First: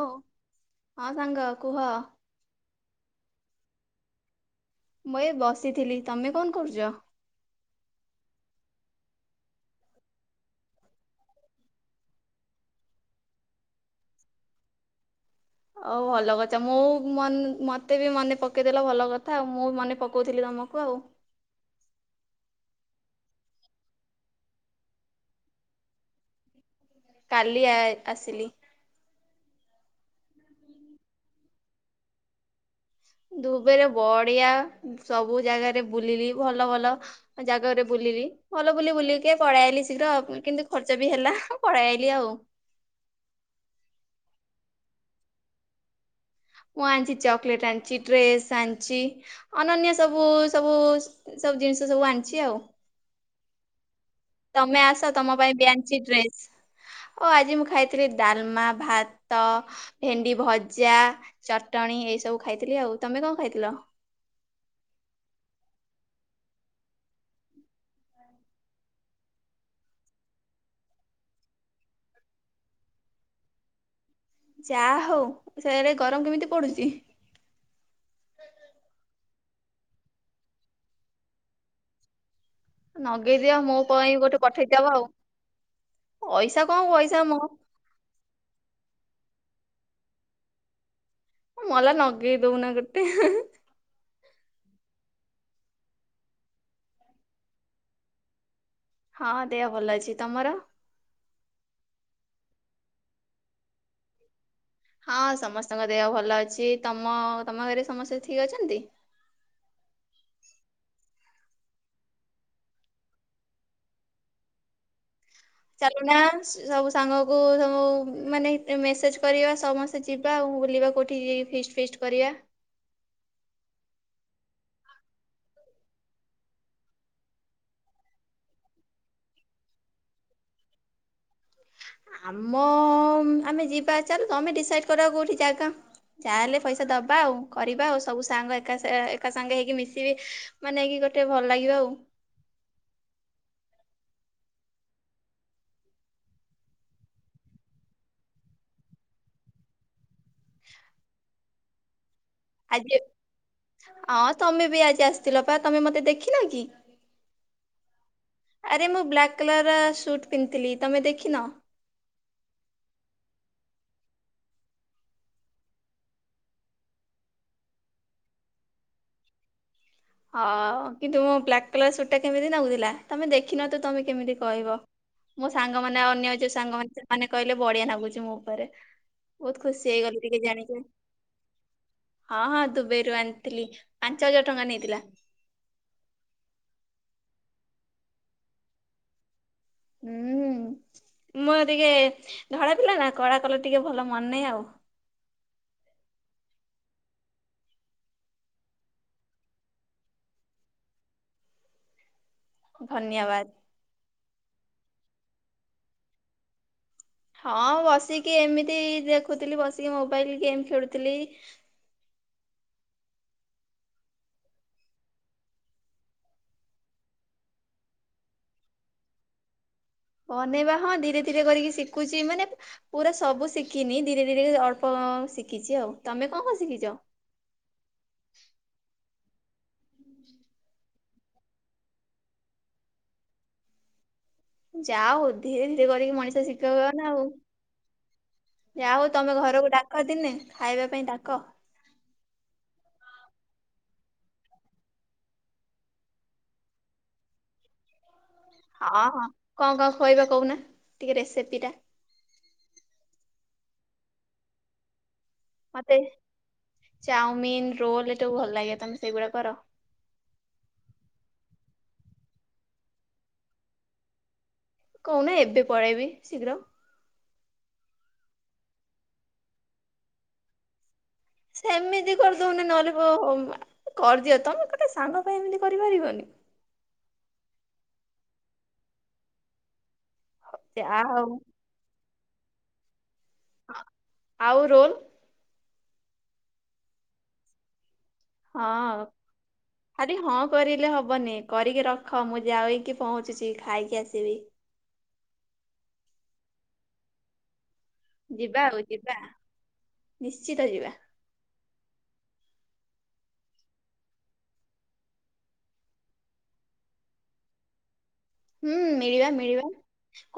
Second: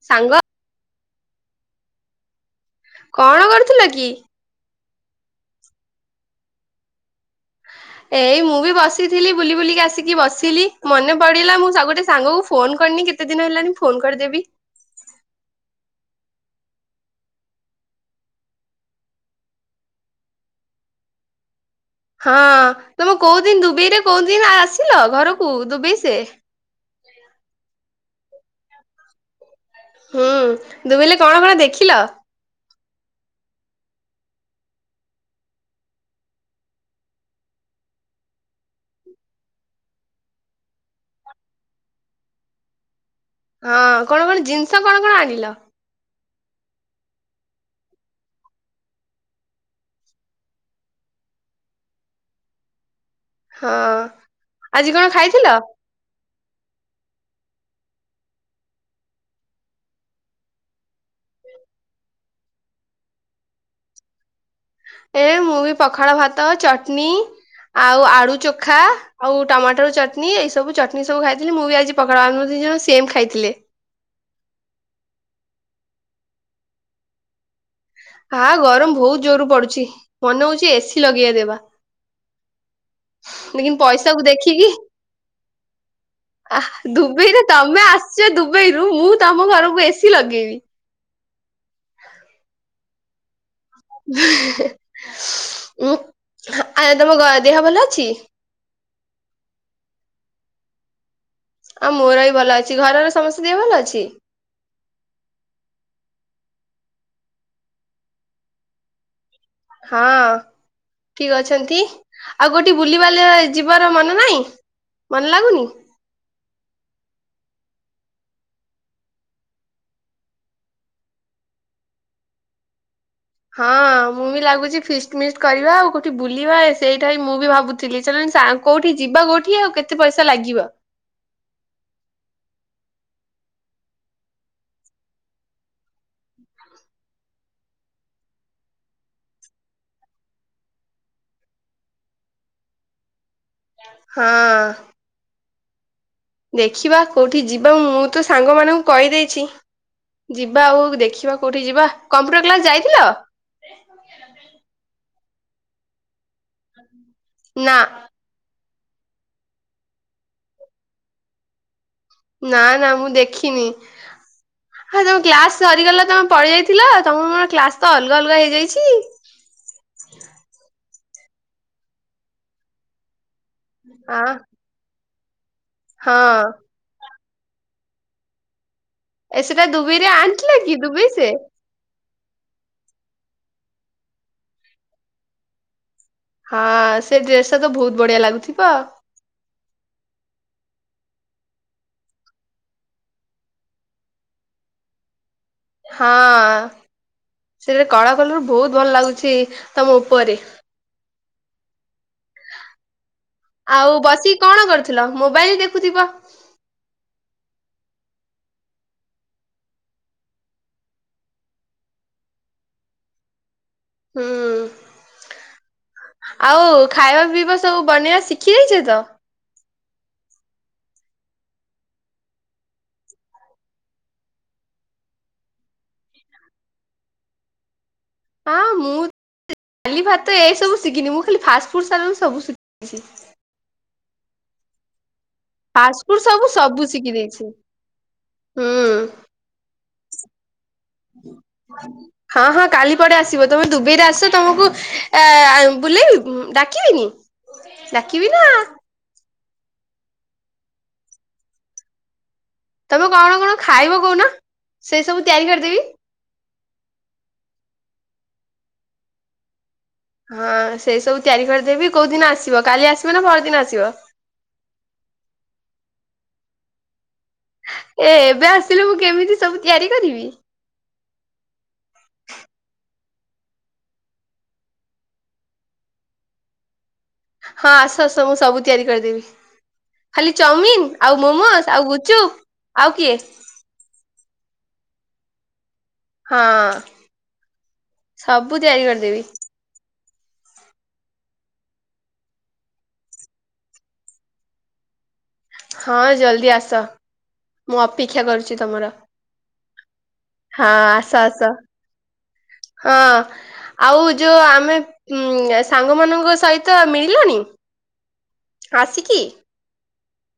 ଓ ସାଙ୍ଗ। ହଁ ସାଙ୍ଗ କୁହ। କଣ କରୁଥିଲ କି? ମୁଁ ଏ ବସିଥିଲି ତମେ କଣ କରୁଛ? ଏଇ ମୁଁ ବି ବସିଥିଲି ବୁଲି ବୁଲି କା ଆସିକି ବସିଲି ମନେ ପଡିଲା ମୁଁ ସବୁଟେ ସାଙ୍ଗକୁ ଫୋନ କରିନି କେତେ ଦିନ ହେଲାଣି ଫୋନ କରିଦେବି। ହଉ ଭଲ କଥା ମୁଁ ମନ ମତେ ବି ମନେ ପକେଇଦେଲ ଭଲ କଥା ଆଉ ମୁଁ ମନେ ପକଉଥିଲି ତମକୁ ଆଉ। ହଁ ତମେ କୋଉ ଦିନ ଦୁବେଇରେ କୋଉ ଦିନ ଆସିଲ ଘରକୁ ଦୁବେଇ ସେ? କାଲି ଆ ଆସିଲି। ହୁଁ ଦୁବେଇଲେ କଣ କଣ ଦେଖିଲ? ଦୁବେଇରେ ବଢିଆ ସବୁ ଜାଗାରେ ବୁଲିଲି ଭଲ ଭଲ ଜାଗାରେ ବୁଲିଲି ଭଲ ବୁଲି ବୁଲିକିି କି ପଳେଇ ଆଇଲି ଶୀଘ୍ର କିନ୍ତୁ ଖର୍ଚ୍ଚ ବି ହେଲା ପଳେଇ ଆଇଲି ଆଉ। ହଁ କଣ କଣ ଜିନିଷ କଣ କଣ ଆଣିଲ? ମୁଁ ଆଣିଚି ଚକଲେଟ ଆଣିଚି ଡ୍ରେସ ଆଣିଚି। ଅନନ୍ୟ ସବୁ ସବୁ ସବୁ ଜିନିଷ ସବୁ ଆଣିଚି ଆଉ। ହଁ। ତମେ ଆଜି କଣ ଆସ ତମ ଖାଇଥିଲ? ପାଇଁ ବି ଆଣିଛି ଡ୍ରେସ। ଓ ଆଜି ମୁଁ ଖାଇଥିଲି ଡାଲମା ଭାତ ଭେଣ୍ଡି ଭଜା ଚଟଣୀ ଏଇ ସବୁ ଖାଇଥିଲି ଆଉ ତମେ କଣ ଖାଇଥିଲ? ଏ ମୁଁ ବି ପଖାଳ ଭାତ ଚଟନି ଆଉ ଆଳୁ ଚୋଖା। ଆଉ ଟମାଟୋ ଚଟନୀ ଏଇ ସବୁ ଚଟଣି ସବୁ ଖାଇଥିଲି ମୁଁ ବି ଆଜି ପଖାଳ ଆମେ ଦିଜଣ ସେମ୍ ଖାଇଥିଲେ। ଯାଆ ହଉ ସେଇଆଡ଼େ ଗରମ କେମିତି ପଡୁଛି? ହାଁ ଗରମ ବହୁତ ଜୋର ପଡୁଛି ମନେ ହଉଛି ଏସି ଲଗେଇ ଦେବା। ନଗେଇଦିଅ ଲେକିନ ମୋ ପାଇଁ ପଇସାକୁ ଗୋଟେ ଦେଖିକି ପଠେଇଦବ ଆଉ। ଆ ପଇସା କଣ ପଇସା ମୋ ଦୁବଇରେ ତମେ ଆସିଛ ଦୁବାଇରୁ ମୁଁ ତମ ଘରକୁ ଏସି ଲଗେଇବି। ମଲା ନଗେଇ ଦଉନା ଗୋଟେ। ଉଁ ଆଜ୍ଞା ତମ ଗ ଦେହ ଭଲ ଅଛି? ହଁ ହଁ ଦେହ ଭଲ ଅଛି ତମର? ଆଉ ମୋର ବି ଭଲ ଅଛି ଘରର ସମସ୍ତ ଦେହ ଭଲ ଅଛି? ହଁ ସମସ୍ତଙ୍କ ଦେହ ଭଲ ଅଛି ତମ ତମ ଘରେ ସମସ୍ତେ ଠିକ ଅଛନ୍ତି? ହଁ। ଠିକ ଅଛନ୍ତି ଆଉ ଗୋଟେ ବୁଲିବାଲି ଯିବାର ମନ ନାହିଁ ମନ ଲାଗୁନି? ଚାଲୁନା ସବୁ ସାଙ୍ଗକୁ ସବୁ ମାନେ ମେସେଜ କରିବା ସମସ୍ତେ ତେ ଯିବା ଆଉ ବୁଲିବା କୋଉଠିକି ଫିଷ୍ଟ ଫିଷ୍ଟ କରିବା। ହଁ ମୁଁ ବି ଲାଗୁଛି ଫିଷ୍ଟ ମିଷ୍ଟ କରିବା ଆଉ କୋଉଠି ବୁଲିବା ସେଇଟା ମୁଁ ବି ଭାବୁଥିଲି ସେମାନେ ସା କୋଉଠି ଯିବା କୋଉଠି ଆଉ କେତେ ପଇସା ଲାଗିବ? ଆମ ଆମେ ଯିବା ଚାଲ ତମେ ଡିସାଇଡ କରିବ କୋଉଠି ଜାଗା। ଯାହାହେଲେ ପଇସା ଦବା ଆଉ କରିବା ଆଉ ସବୁ ସାଙ୍ଗ ଏକା ଏକା ସାଙ୍ଗ ହେଇକି ମିଶିବି ମାନେ କି ଗୋଟେ ଭଲ ଲାଗିବ ଆଉ। ହଁ। ଦେଖିବା କୋଉଠି ଯିବା ମୁଁ ତ ସାଙ୍ଗ ମାନଙ୍କୁ କହିଦେଇଛି ଯିବା ଆଉ ଦେଖିବାକୁ କଉଠି ଯିବା କମ୍ପୁଟର ଆଜି ହଁ ତମେ ବି ଆଜି ଆସିଥିଲ ପା ତମେ ମତେ ଦେଖିନ କି? ନା। ଆରେ ମୁଁ ବ୍ଲାକ୍ କଲର ର ସୁଟ୍ ପିନ୍ଧଥିଲି ତମେ ଦେଖିନ? ନା ନା ମୁଁ ଦେଖିନି। ହଁ ତମ କ୍ଲାସ ସରିଗଲା ତମେ ପଳିଆଇଥିଲ ତମ ମୋର କ୍ଲାସ ତ ଅଲଗା ଅଲଗା ହେଇଯାଇଛି ହଁ କିନ୍ତୁ ମୋ ବ୍ଲାକ୍ କଲର ସୁଟ ଟା କେମିତି ନାଗୁଥିଲା? ତମେ ଦେଖିନତ ତମେ ଆ କେମିତି କହିବ ମୋ ସାଙ୍ଗମାନେ ଆଉ ହଁ ଅନ୍ୟ ଯଉ ସାଙ୍ଗମାନେ ମାନେ କହିଲେ ବଢିଆ ନାଗୁଛି ମୋ ଉପରେ ଏ ବହୁତ ସେଟା ଖୁସି ଦୁବାଇରେ ହେଇଗଲି ଟିକେ ଆଣିଥିଲା କି ଜାଣିକି। ଦୁବାଇ ସେ ହଁ ହଁ ଦୁବଇରୁ ଆଣିଥିଲି ପାଞ୍ଚ ହଜାର ଟଙ୍କା ନେଇଥିଲା। ହଁ ସେ ଡ୍ରେସ ଟା ତ ବହୁତ ବଢିଆ ଲାଗୁଥିବ। ହୁଁ ମୁଁ ପା ଟିକେ ଧଳା ପିଲା ନା କଳା କଲର ଟିକେ ଭଲ ମନେ ଆଉ। ହଁ ସେଥିରେ କଳା କଲର ବହୁତ ଭଲ ଲାଗୁଛି ତମ ଉପରେ। ଧନ୍ୟବାଦ। ଆଉ ବସିକି କଣ କରୁଥିଲ ମୋବାଇଲ ଦେଖୁଥିବ? ହଁ ବସିକି ଏମିତି ଦେଖୁଥିଲି ବସିକି ମୋବାଇଲ ଗେମ୍ ଖେଳୁଥିଲି। ହୁଁ। ଆଉ ଖାଇବା ପିଇବା ସବୁ ବନେଇବା ଶିଖି ଯାଇଛ ତ? ବନେଇବା ହଁ ଧୀରେ ଧୀରେ କରିକି ଶିଖୁଛି ମାନେ ପୁରା ସବୁ ଶିଖିନି ଧୀରେ ଧୀରେ ଅଳ୍ପ ଶିଖିଛି ଆଉ ତମେ କଣ କଣ ଶିଖିଛ? ହଁ ମୁଁ ଡାଲି ଭାତ ଏ ସବୁ ଶିଖିନି ମୁଁ ଖାଲି ଫାଷ୍ଟ ଫୁଡ ସା ଫୁଡ ସବୁ ଶିଖିଛି। ଯାହା ହୋଉ ଧୀରେ ଧୀରେ କରିକି ଫାଷ୍ଟଫୁଡ ମଣିଷ ସବୁ ସବୁ ଶିଖିବ ଆଉ ଶିଖି ନା ଆଉ ଦେଇଛି। ହୁଁ ଯା ହଉ ତମେ ଘରକୁ ଡା କ ଦିନେ ଖାଇବା ପାଇଁ ଡାକ। [inaudible] ହଁ ହଁ କାଲି ପଡେ ଆସିବ ତମେ ଦୁବଇରେ ଆସ ତମକୁ ବୁଲେଇବିନି ଡାକିବନି। ଡାକିବି ନା। ହଁ ହଁ କଣ କଣ ଖୁଏଇବା କହୁନା ଟିକେ ରେସିପିଟା। ତମେ କଣ କଣ ଖାଇବ କହୁନ ସେ ସବୁ ତିଆରି କରିଦେବି। ଚାଓମିନ ରୋଲ ଏସବୁ ଭଲଲାଗେ ତମେ ସେଗୁଡା କର? ହଁ ସେଇ ସବୁ ତିଆରି କରିଦେବି କୋଉ ଦିନ ଆସିବ କାଲି ଆସିବ ନା ପରଦିନ ଆସିବ? କହୁନ ଏବେ ପଳେଇବି ଶୀଘ୍ର। ଏ ଏବେ ଆସିଲେ ମୁଁ କେମିତି ସବୁ ତିଆରି କରିବି। ସେମିତି କରିଦଉନ ନହଲେ କୋ ହୋମା କରଦିଅ ତମେ ଗୋଟେ ସାଙ୍ଗ ପାଇଁ ଏମିତି କରିପାରିବନି। ହଁ ଆସ ସବୁ ମୁଁ ସବୁ ତିଆରି କରିଦେବି ଖାଲି ଚାଓମିିନ ଯାହା ଆଉ ହଉ ମୋମୋଜ। ଆଉ ଗୁଚୁ ଆଉ କିଏ? ଆ ଆଉ ରୋଲ? ହଁ। ସବୁ ତିଆରି ହଁ। କରିଦେବି ଆରେ ହଁ କରିଲେ ହବନି କରିକି ରଖ ମୁଁ ଯାଇକି ପହଞ୍ଚୁଚି ଖାଇକି ଆସିବି। ହଁ ଜଲ୍ଦି ଆସ। ମୁଁ ଅପେକ୍ଷା କରୁଛି ଯିବା ଆଉ ତମର ଯିବା ନିଶ୍ଚିତ ହଁ ଯିବା ଆସ ଆସ। ହଁ। ଆଉ ଯୋଉ ଆମେ ଉମ ସାଙ୍ଗ ମାନଙ୍କ ସହିତ ମିଳିଲଣିି? ହୁଁ ମିଳିବା ମିଳିବା।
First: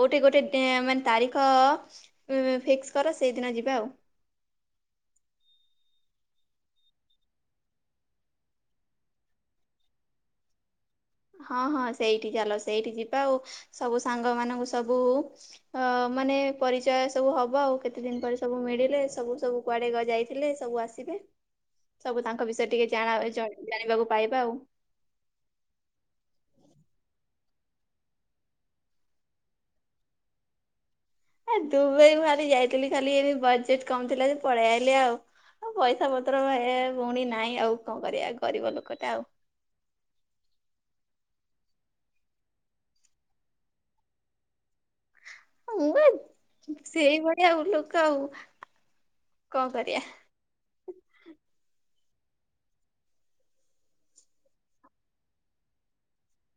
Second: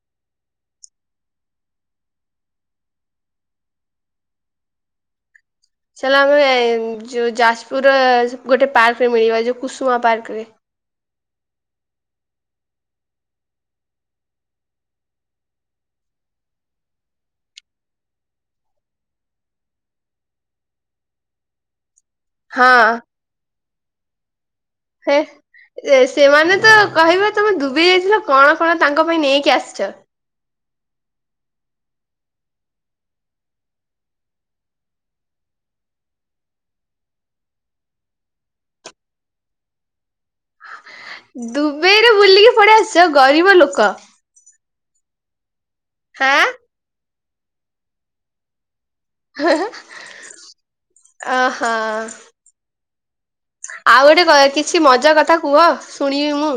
କୋଉଠି ଗୋଟେ ଟେଂ ମାନେ ତାରିଖ ଉଁ ଫିକ୍ସ କର ସେଇଦିନ ଯିବା ଆଉ। ଚାଲ ଆମେ ଯୋଉ ଯାଜପୁରର ଗୋଟେ ପାର୍କରେ ମିଳିବା ଯୋଉ କୁସୁମା ପାର୍କରେ। ହଁ ହଁ ସେଇଠି ଚାଲ ସେଇଠି ଯିବା ଆଉ ସବୁ ସାଙ୍ଗମାନଙ୍କୁ ସବୁ। ଅ ମାନେ ପରିଚୟ ସବୁ ହବା ଆଉ କେତେଦିନ ପରେ ସବୁ ମିଳିଲେ ସବୁ ସବୁ। କୁଆଡେ ଗ ଯାଇଥିଲେ ସବୁ ଆସିବେ। ହ ସବୁ ତାଙ୍କ ବିଷୟରେ ଟିକେ ଜାଣାହବ ଏ ଜଣେ ଜାଣିବାକୁ ପାଇବା ଆଉ। ହେ ଏ ସେମାନେ ତ କହିବେ। ତମେ ଦୁବେଇ ଯାଇଥିଲ କଣ କଣ ତାଙ୍କ ପାଇଁ ନେଇକି ଆସିଛ? ଏ ଦୁବାଇ ଖାଲି ଯାଇଥିଲି ଖାଲି ଏ ବଜେଟ କମଥିଲା ଯେ ପଳେଇଆଇଲି ଆଉ। ଆ ପଇସାପତ୍ର ଏ ଭଉଣୀ ନାହିଁ ଆଉ କଣ କରିବା ଗରିବ ଲୋକଟା ଆଉ। ଦୁବେଇରେ ବୁଲିକି ପଳେଇ ଆସିଛ ଗରିବ ଲୋକ। ହଁ ମୁଁ ହାଁ। ହୁଁ ସେଇଭଳିଆ ଆଉ ଲୋକ ଆଉ। କଣ କରିବା ଅହ। ଆଉ ଗୋଟେ କଏ କିଛି ମଜାକଥା କୁହ ଶୁଣିବି ମୁଁ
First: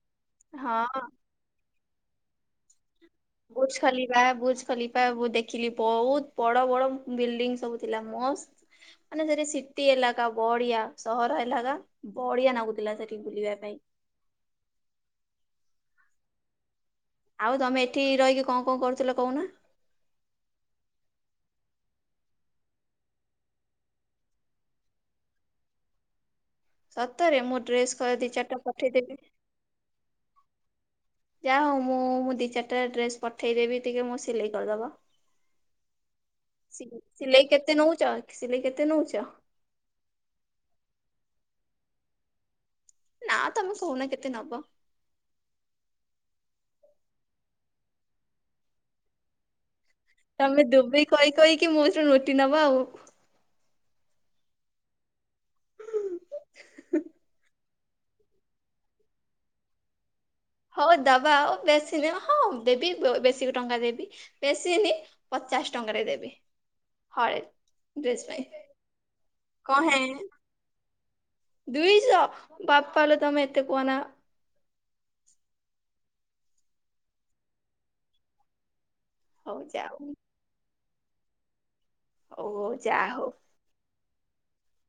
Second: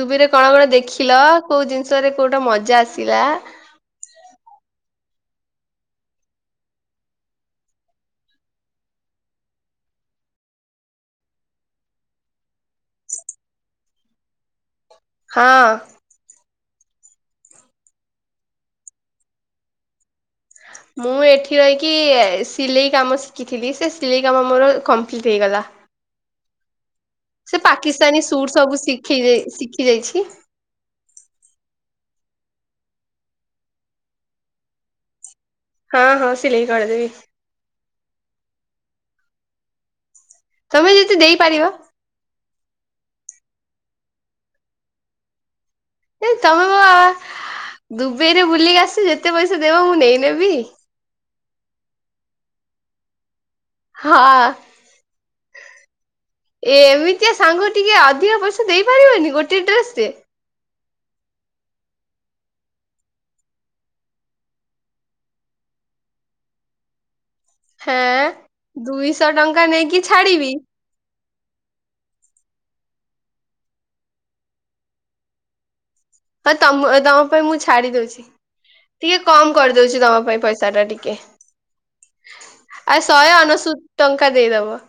ଦୁବେଇରେ। କଣ କଣ ହଁ। ଦେଖିଲ କୋଉ ଜିନିଷରେ କୋଉଟା ମଜା ଆସିଲା? ବୁଜ ଖଲିିଫା ବୁଜ ଖଲିିଫା ମମୁଁ ଦେଖିଲି ବହୁତ ବଡ ବଡ ବିଲ୍ଡିଙ୍ଗ ସବୁ ଥିଲା ମସ୍ତ। ମାନେ ସେଠି ସିଟି ଏଲାକା ବଢ଼ିଆ ସହର ଏଲାକା। ବଢିଆ ନାଗୁଥିଲା ସେଠି ବୁଲିବା ପାଇଁ। ହଁ। ଆଉ ତମେ ଏଠି ରହିକି କଣ କଣ କରୁଥିଲ କହୁନ? ମୁଁ ଏଠି ରହିକି ଏ ସିଲେଇ କାମ ଶିଖିଥିଲି ସେ ସିଲେଇ କାମ ମୋର କମ୍ପ୍ଲିଟ୍ ହେଇଗଲା। ସତରେ? ସେ ମୁଁ ଡ୍ରେସ କ ପାକିସ୍ତାନୀ ଦି ସୁଟ ଚାରିଟା ସବୁ ପଠେଇଦେବି। ଶିଖୀଯେ ଶିଖିଯାଇଛି। ଯାହାହଉ ମୁଁ ମୁଁ ଦି ଚାରିଟା ଡ୍ରେସ ପଠେଇଦେବି ଟିକେ ମୋର ସିଲେଇ କରିଦବ। ହଁ ହଁ ସିଲେଇ କରିଦେବି। ସିଲେ-ସିଲେଇ କେତେ ନଉଚ ସିଲେଇ କେତେ ନଉଚ? ତମେ ଯେତେ ଦେଇପାରିବ। ନା ତମେ କହୁନା କେତେ ନବ? ଏ ତମେ ଦୁବଇରେ ବୁଲିକି ଆସି ଯେତେ ପଇସା ଦେବ ମୁଁ ନେଇନେବି। କଇ କଇକି ମୋଠୁ ଲୁଟି ନବ ଆଉ। ହା। ଏ ଏମିତିଆ ସାଙ୍ଗ ଟିକେ ଅଧିକ ପଇସା ଦେଇପାରିବନି ଗୋଟେ ଡ୍ରେସ ରେ। ହଉ ଦବା ଆଉ ବେଶୀ ନିଅ ହଁ ଦେବି ବେଶୀ ଟଙ୍କା ଦେବି। ବେଶୀନି ପଚାଶ୍ ଟଙ୍କାରେ ଦେବି ହଳେ। ଡ୍ରେସ୍ ହାଁ ପାଇଁ ଦୁଇଶହ ଟଙ୍କା କଣ ହେ ନେଇକି ଛାଡିବି। ଦୁଇଶହ ବାପାଲୋ ତମେ ଏତେ କୁଅନା। ହଁ ତମ ତମ ପାଇଁ ମୁଁ ଛାଡି ଦଉଚି। ଟିକେ କମ୍ ହଉ ଯାଉ କରିଦଉଚି ତମ ପାଇଁ ପଇସା ଟା ଟିକେ। ହଉ ହଉ ଆ ଯା ହଉ ଶହେ ଅନେଶୁତ୍ ଟଙ୍କା ଦେଇଦବ।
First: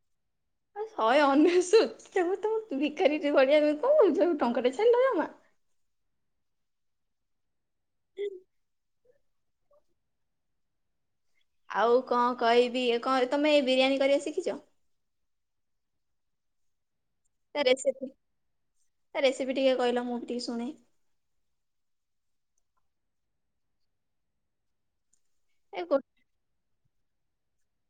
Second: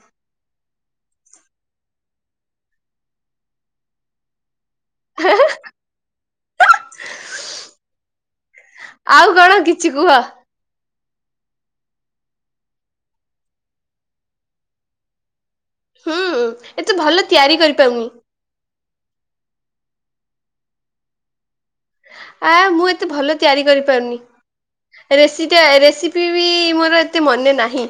ଶହେ ଅନେଶୁତ୍ [unintelligible] ଭିକାରୀ ଟେ ଭରିଆ କଣ କହୁଛ ଟଙ୍କାଟେ ଛା [unintelligible] [inaudible] ଆଉ କଣ କିଛି କୁହ? ଆଉ କଁ କହିବି ଏଁ କଁ ଏ ତମେ ଏଇ ବିରିୟାନୀ କରିବା ଶିଖିଛ? ହୁଁ ଏତେ ଭଲ ତିଆରି ତା କରିପାରୁନି। ରେସିପି ତା ରେସିପି ଟିକେ କହିଲ ମୁଁ ବି ଟିକେ ଶୁଣେ। ଆ ମୁଁ ଏତେ ଭଲ ତିଆରି କରିପାରୁନି ରେସି ଟା ଏ ରେସି ଫିର୍ ବି ମୋର ଏତେ ମନେ ନାହିଁ।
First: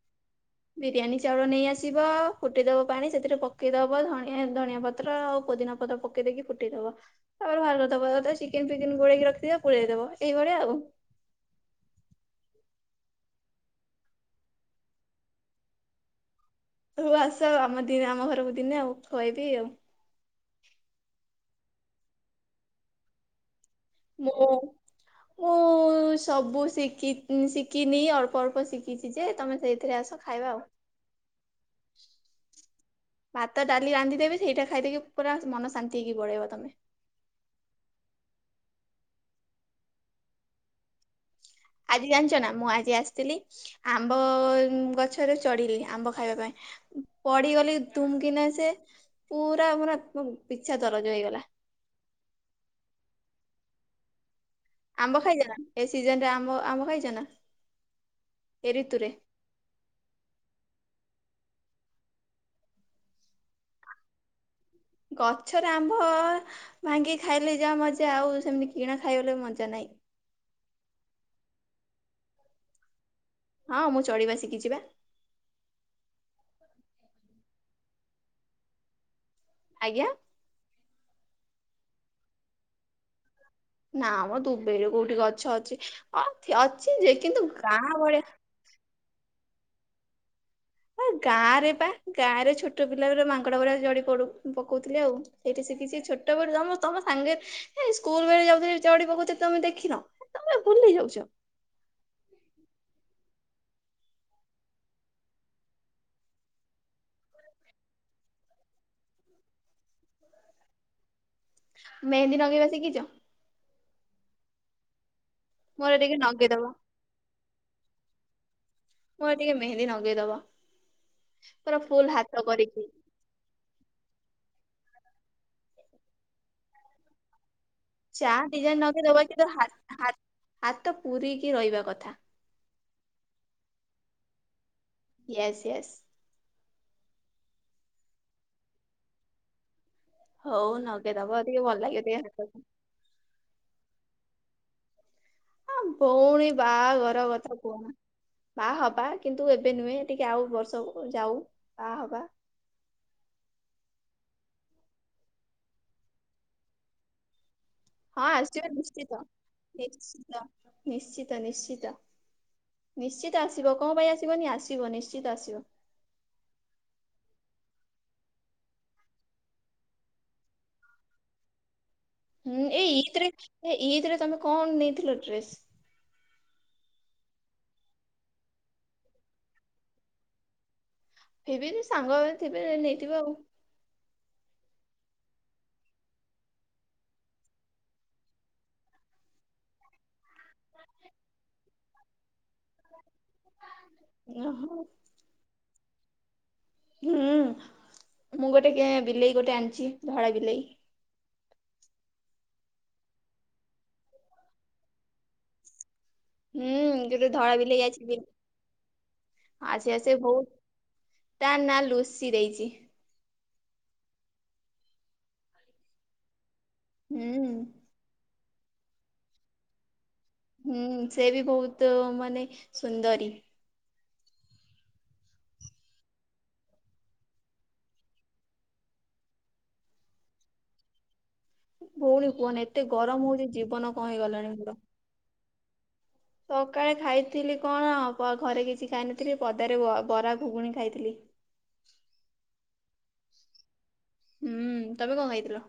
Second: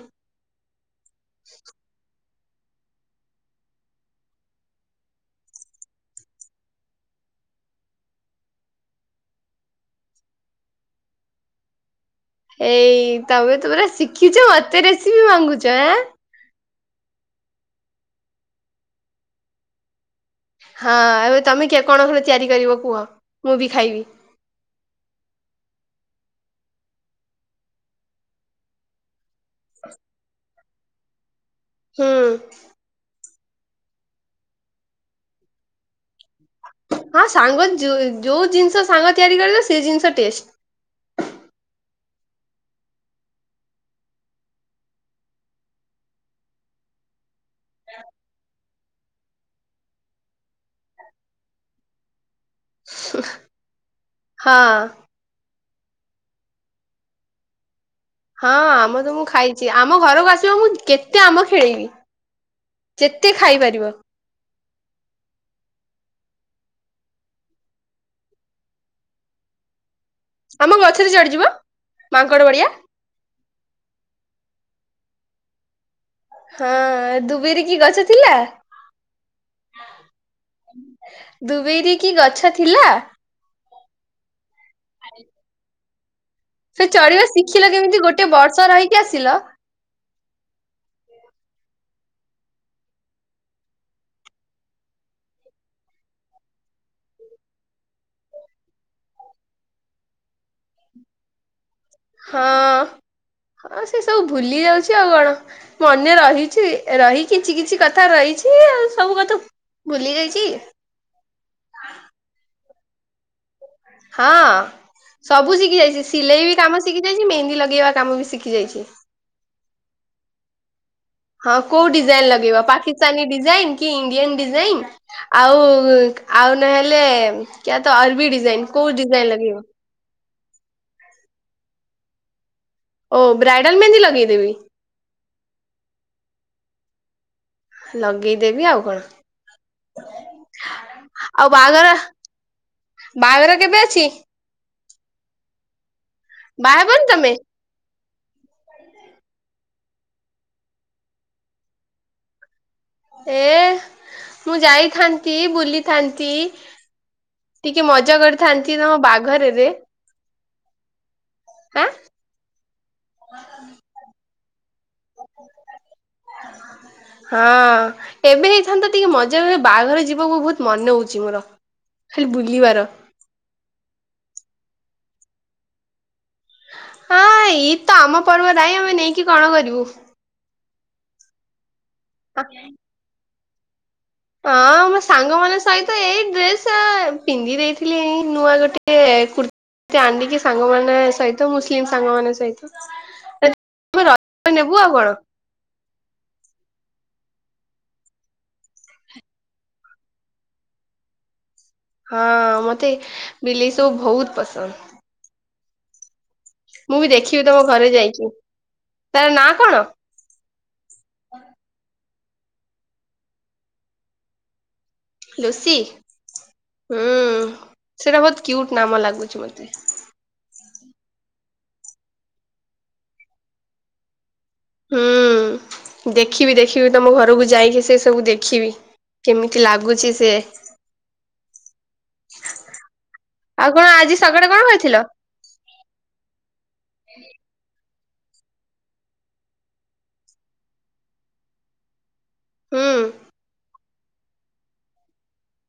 ବିରିୟାନୀ ଚାଉଳ ନେଇ ଆସିବ ଫୁଟିଦବ ପାଣି ସେଥିରେ ପକେଇଦବ ଧଣିଆ ଧଣିଆ ପତ୍ର ଆଉ ପୋଦିନା ପତ୍ର ପକେଇ ପକେଇ ଦେଇକି ଫୁଟେଇଦବ ତାପରେ ବାହାର କରିଦବା କଥା ଚିକେନ୍ ଫିକନ୍ ଗୋଳେଇକି ରଖିଥିବ ପୁରେଇଦବ ଏଇଭଳି ଆଉ। ଏଇ ତମେ ତ ପୁରା ଶିଖିଛ ମତେ ରେସିପି ମାଗୁଛ ଏଁ। ହଉ ଆସ ଆଉ ଆମ ଦିନେ ଆମ ଘରକୁ ଦିନେ ଆଉ ଖୁଆବି ଆଉ। ହଁ ଏବେ ତମେ କିଏ କଣ ଘରେ ତିଆରି କରିବ କୁହ ମୁଁ ବି ଖାଇବି। ମୁଁ ମୁଁ ସବୁ ଶିଖି ଶିଖିନି ଅଳ୍ପ ଅଳ୍ପ ଶିଖ ଖିଚି ଯେ ତମେ ସେଇଥିରେ ଆସ ଖାଇବା ଆଉ। ହୁଁ। ଭାତ ଡାଲି ରାନ୍ଧିଦେବେି ସେଇଟା ଖାଇଦେଇକି ପୁରା ମନ ଶାନ୍ତି ହେଇକି ପଳେଇବ ତମେ। ହଁ ସାଙ୍ଗ ଯୁ-ଯୋଉ ଜିନିଷ ସାଙ୍ଗ ତିଆରି କରିବ ସେ ଜିନିଷ ଟେଷ୍ଟ୍। ଆଜି ଜାଣିଚ ନା ମୁଁ ଆଜି ଆସିଥିଲି ଆମ୍ବ ଗଛରେ ଚଢିଲି ଆମ୍ବ ଖାଇବା ପାଇଁ ପଡିଗଲି ଦୁମ୍ କିନା ଯେ ପୁରା ପୁରା ପିଚା ଦରଜ ହେଇଗଲା। ହଁ। ଆମ୍ବ ଖାଇଚ ନା ସିଜନ୍ ରେ ଆମ୍ବ ଆମ୍ବ ଖାଇଚ ନା? ହଁ ଏ ଆମ ଋତୁରେ ତ ମୁଁ ଖାଇଚି। ଆମ ଘରକୁ ଆସିବ ମୁଁ କେତେ ଆମ୍ୱ ଖେଳେଇବି ଯେତେ ଖାଇପାରିବ। ଗଛରେ ଆମ୍ବ ଭାଙ୍ଗି ଖାଇଲେ ଯାହା ମଜା ଆଉ ସେମିତି କିଣା ଖାଇବଲେ ମଜା ନାହିଁ। ଆମ ଗଛରେ ଚଡିଯିବ ମାଙ୍କଡ ବଡିଆ। ହଁ ମୁଁ ଚଢିବା ଶିଖିଚିବା। ହଁ ଦୁବେଇ ରେ କି ଗଛ ଥିଲା? ଆଜ୍ଞା? ଦୁବାଇରେ କି ଗଛ ଥିଲା? ନା ମ ଦୁବାଇରେ କୋଉଠି ଗଛ ଅଛି ହଁ ଅଛି ଯେ କିନ୍ତୁ ଗାଁ ବଳିଆ ସୋ ରହିକି ଆସିଲ। କାରେ ପା କାରେ ଛୋଟ ପିଲା ବଗୁରା ମାଙ୍କଡ ଗୁରା ଚଢି ପଡ଼ୁ ପକଉଥିଲେ ଆଉ। ସେଇଠି ସେ କିିଛି ଛୋଟ ବଟୁ ତମ ତମ ସାଙ୍ଗରେ ହେ ସ୍କୁଲ ବେଳେ ଯାଉଥିଲି ଚଢି ପକଉ ଥିଲି ତମେ ଦେଖିନ ତମେ ବୁଲି ଯାଉଚ। ହଁ ହଁ ସେ ସବୁ ଭୁଲି ଯାଉଚି ଆଉ କଣ। ମନେ ରହିଛି ରହି କିଛି କିଛି କଥା ରହିଛି ଆଉ ସବୁ କଥା ଭୁଲି ଯାଇଚି। ମେହେନ୍ଦୀ ନଗେଇବା ଶିଖିଚ? ହଁ ସବୁ ଶିଖି ମୋର ଯାଇଚି ଟିକେ ସିଲେଇ ନଗେଇଦବ। କାମ ସି ଶିଖି ଯାଇଚି ମେହେନ୍ଦି ଲଗେଇବା କାମ ବି ଶିଖି ଯାଇଚି। ମୋର ଟିକେ ମେହେନ୍ଦୀ ନଗେଇଦବ। ହଁ ପୁରା କୋଉ ଫୁଲ ଡିଜାଇନ ହାତ ଲଗେଇବ କରିକି। ପାକି ସ୍ତାନୀ ଡିଜାଇନ କି ଇଣ୍ଡିଆନ ଡିଜାଇନ ଆଉ ଆଉ ନହେଲେ କ୍ୟାତ ଅରବି ଯା ଡିଜାଇନ କୋଉ ନଗେଇଦବ ଡିଜାଇନ କିନ୍ତୁ ଲାଗେଇିବ? ହା ହାତ ପୁରୀକି ରହିବା କଥା। ଓ ବ୍ରାଇଡ଼ାଲ୍ ମେହେନ୍ଦି ଲଗେଇଦେବି। Yes yes. ଲଗେଇଦେବି ଆଉ କଣ। ହଉ ନଗେଇଦବ ଆଉ ଟିକେ ଭଲ ବାହାଘର ଲାଗିବ ଟିକେ ହାତକୁ। ବାହାଘର କେବେ ଅଛି? ହଁ ପୁଣୀ ବାହା ହେବନି ବାହାଘର ତମେ କଥା ଉ ବାହା ହବା କିନ୍ତୁ ଏବେ ନୁହେଁ ଟିକେ ଆଉ ବର୍ଷ କୁ ଯାଉ ବାହା ହବା। ଏ ମୁଁ ଯାଇଥାନ୍ତି ବୁଲିଥାନ୍ତି। ଟିକେ ମଜା ହଁ ଆସିବ କରିଥାନ୍ତି ତମ ନିଶ୍ଚିତ ବାଘରରେ। ନିଶ୍ଚିତ ନିଶ୍ଚିତ ଆଁ ନିଶ୍ଚିତ ନିଶ୍ଚିତ ଆସିବ କଣ ପାଇଁ ଆସ ସିବନି ଆସିବ ନିଶ୍ଚିତ ଆସିବ। [unintelligible] ହଁ ଏବେ ହେଇଥାନ୍ତା ଟିକେ ମଜା ବାହାଘର ଯିବାକୁ ବହୁତ ମନ ହଉଛି ମୋର। ଖାଲି ହୁଁ ବୁଲିବାର ଏଇ ଇଥି ରେ ଏ ଇଦ୍ ରେ ତମେ କଣ ନେଇଥିଲ ଡ୍ରେସ୍? ହଁ ଇଦ୍ ତ ଆମ ପର୍ବ ନାହିଁ ଆମେ ନେଇକି କଣ କରିବୁ? ଫିବି ବି ସାଙ୍ଗ ଗୁରା ଥିବେ ନେଇଥିବେ ଆଉ। ହଁ ମୋ ସାଙ୍ଗ ମାନଙ୍କ ସହିତ ଏଇ ଡ୍ରେସ ପିନ୍ଧି ଦେଇଥିଲି ନୂଆ ଗୋଟେ କୁର୍ତ୍ ତି ଆନିକି ସାଙ୍ଗମାନେ ସହିତ ମୁସ୍ଲିମ୍ ସାଙ୍ଗମାନ ସଇତ। [unintelligible] ରେ ଓହୋ ନେବୁ ଆଉ କଣ? ହୁଁ ମୁଁ ଗୋଟେ କେ ବିଲେଇ ଗୋଟେ ଆଣିଚି ଧଳା ବିଲେଇ। ହଁ ମତେ ବିଲେଇ ସବୁ ଭହୁତ୍ ପସନ୍ଦ୍। ହୁଁ ମୁଁ ବି ଯୋଉଟା ଦେଖିବି ଧଳା ତମ ବିିଲେଇ ଘରେ ଆଇଚି ଦି ଯାଇକି ତାର ନାଁ କଣ? ଆଜି ଆସ ସେ ବହୁତ୍ ତା ନା ଲୁସି ଦେଇଚି। ଲୁସି। ହୁଁ ହୁଁ। ସେଇଟା ବହୁତ କ୍ୟୁଟ୍ ନାମ ଲାଗୁଚି ମତେ। ହୁଁ ସେ ବି ବହୁତ ମାନେ ସୁନ୍ଦରୀ। ହୁଁ ଦେଖିବି ଦେଖିବି ତମ ଘରକୁ ଯାଇକି ସେ ସବୁ ଦେଖିବି। କେମିତି ଲାଗୁଛି ସିଏ? ଭଉଣୀ କୁହନି ଏତେ ଗରମ ହଉଚି ଆଉ ଜୀବନ କଣ ଆଜି ସକାଳେ ହେଇଗଲାଣି କଣ ମୁଣ୍ଡ। [unintelligible] ସକାଳେ ଖାଇଥିଲି କଣ ଘରେ କିଛି ଖାଇନଥିଲି ପଦାରେ ବ ବରା ଘୁଗୁଣି ଖାଇଥିଲି। ହୁଁ। ହୁଁ ତମେ କଣ ଖାଇଥିଲ?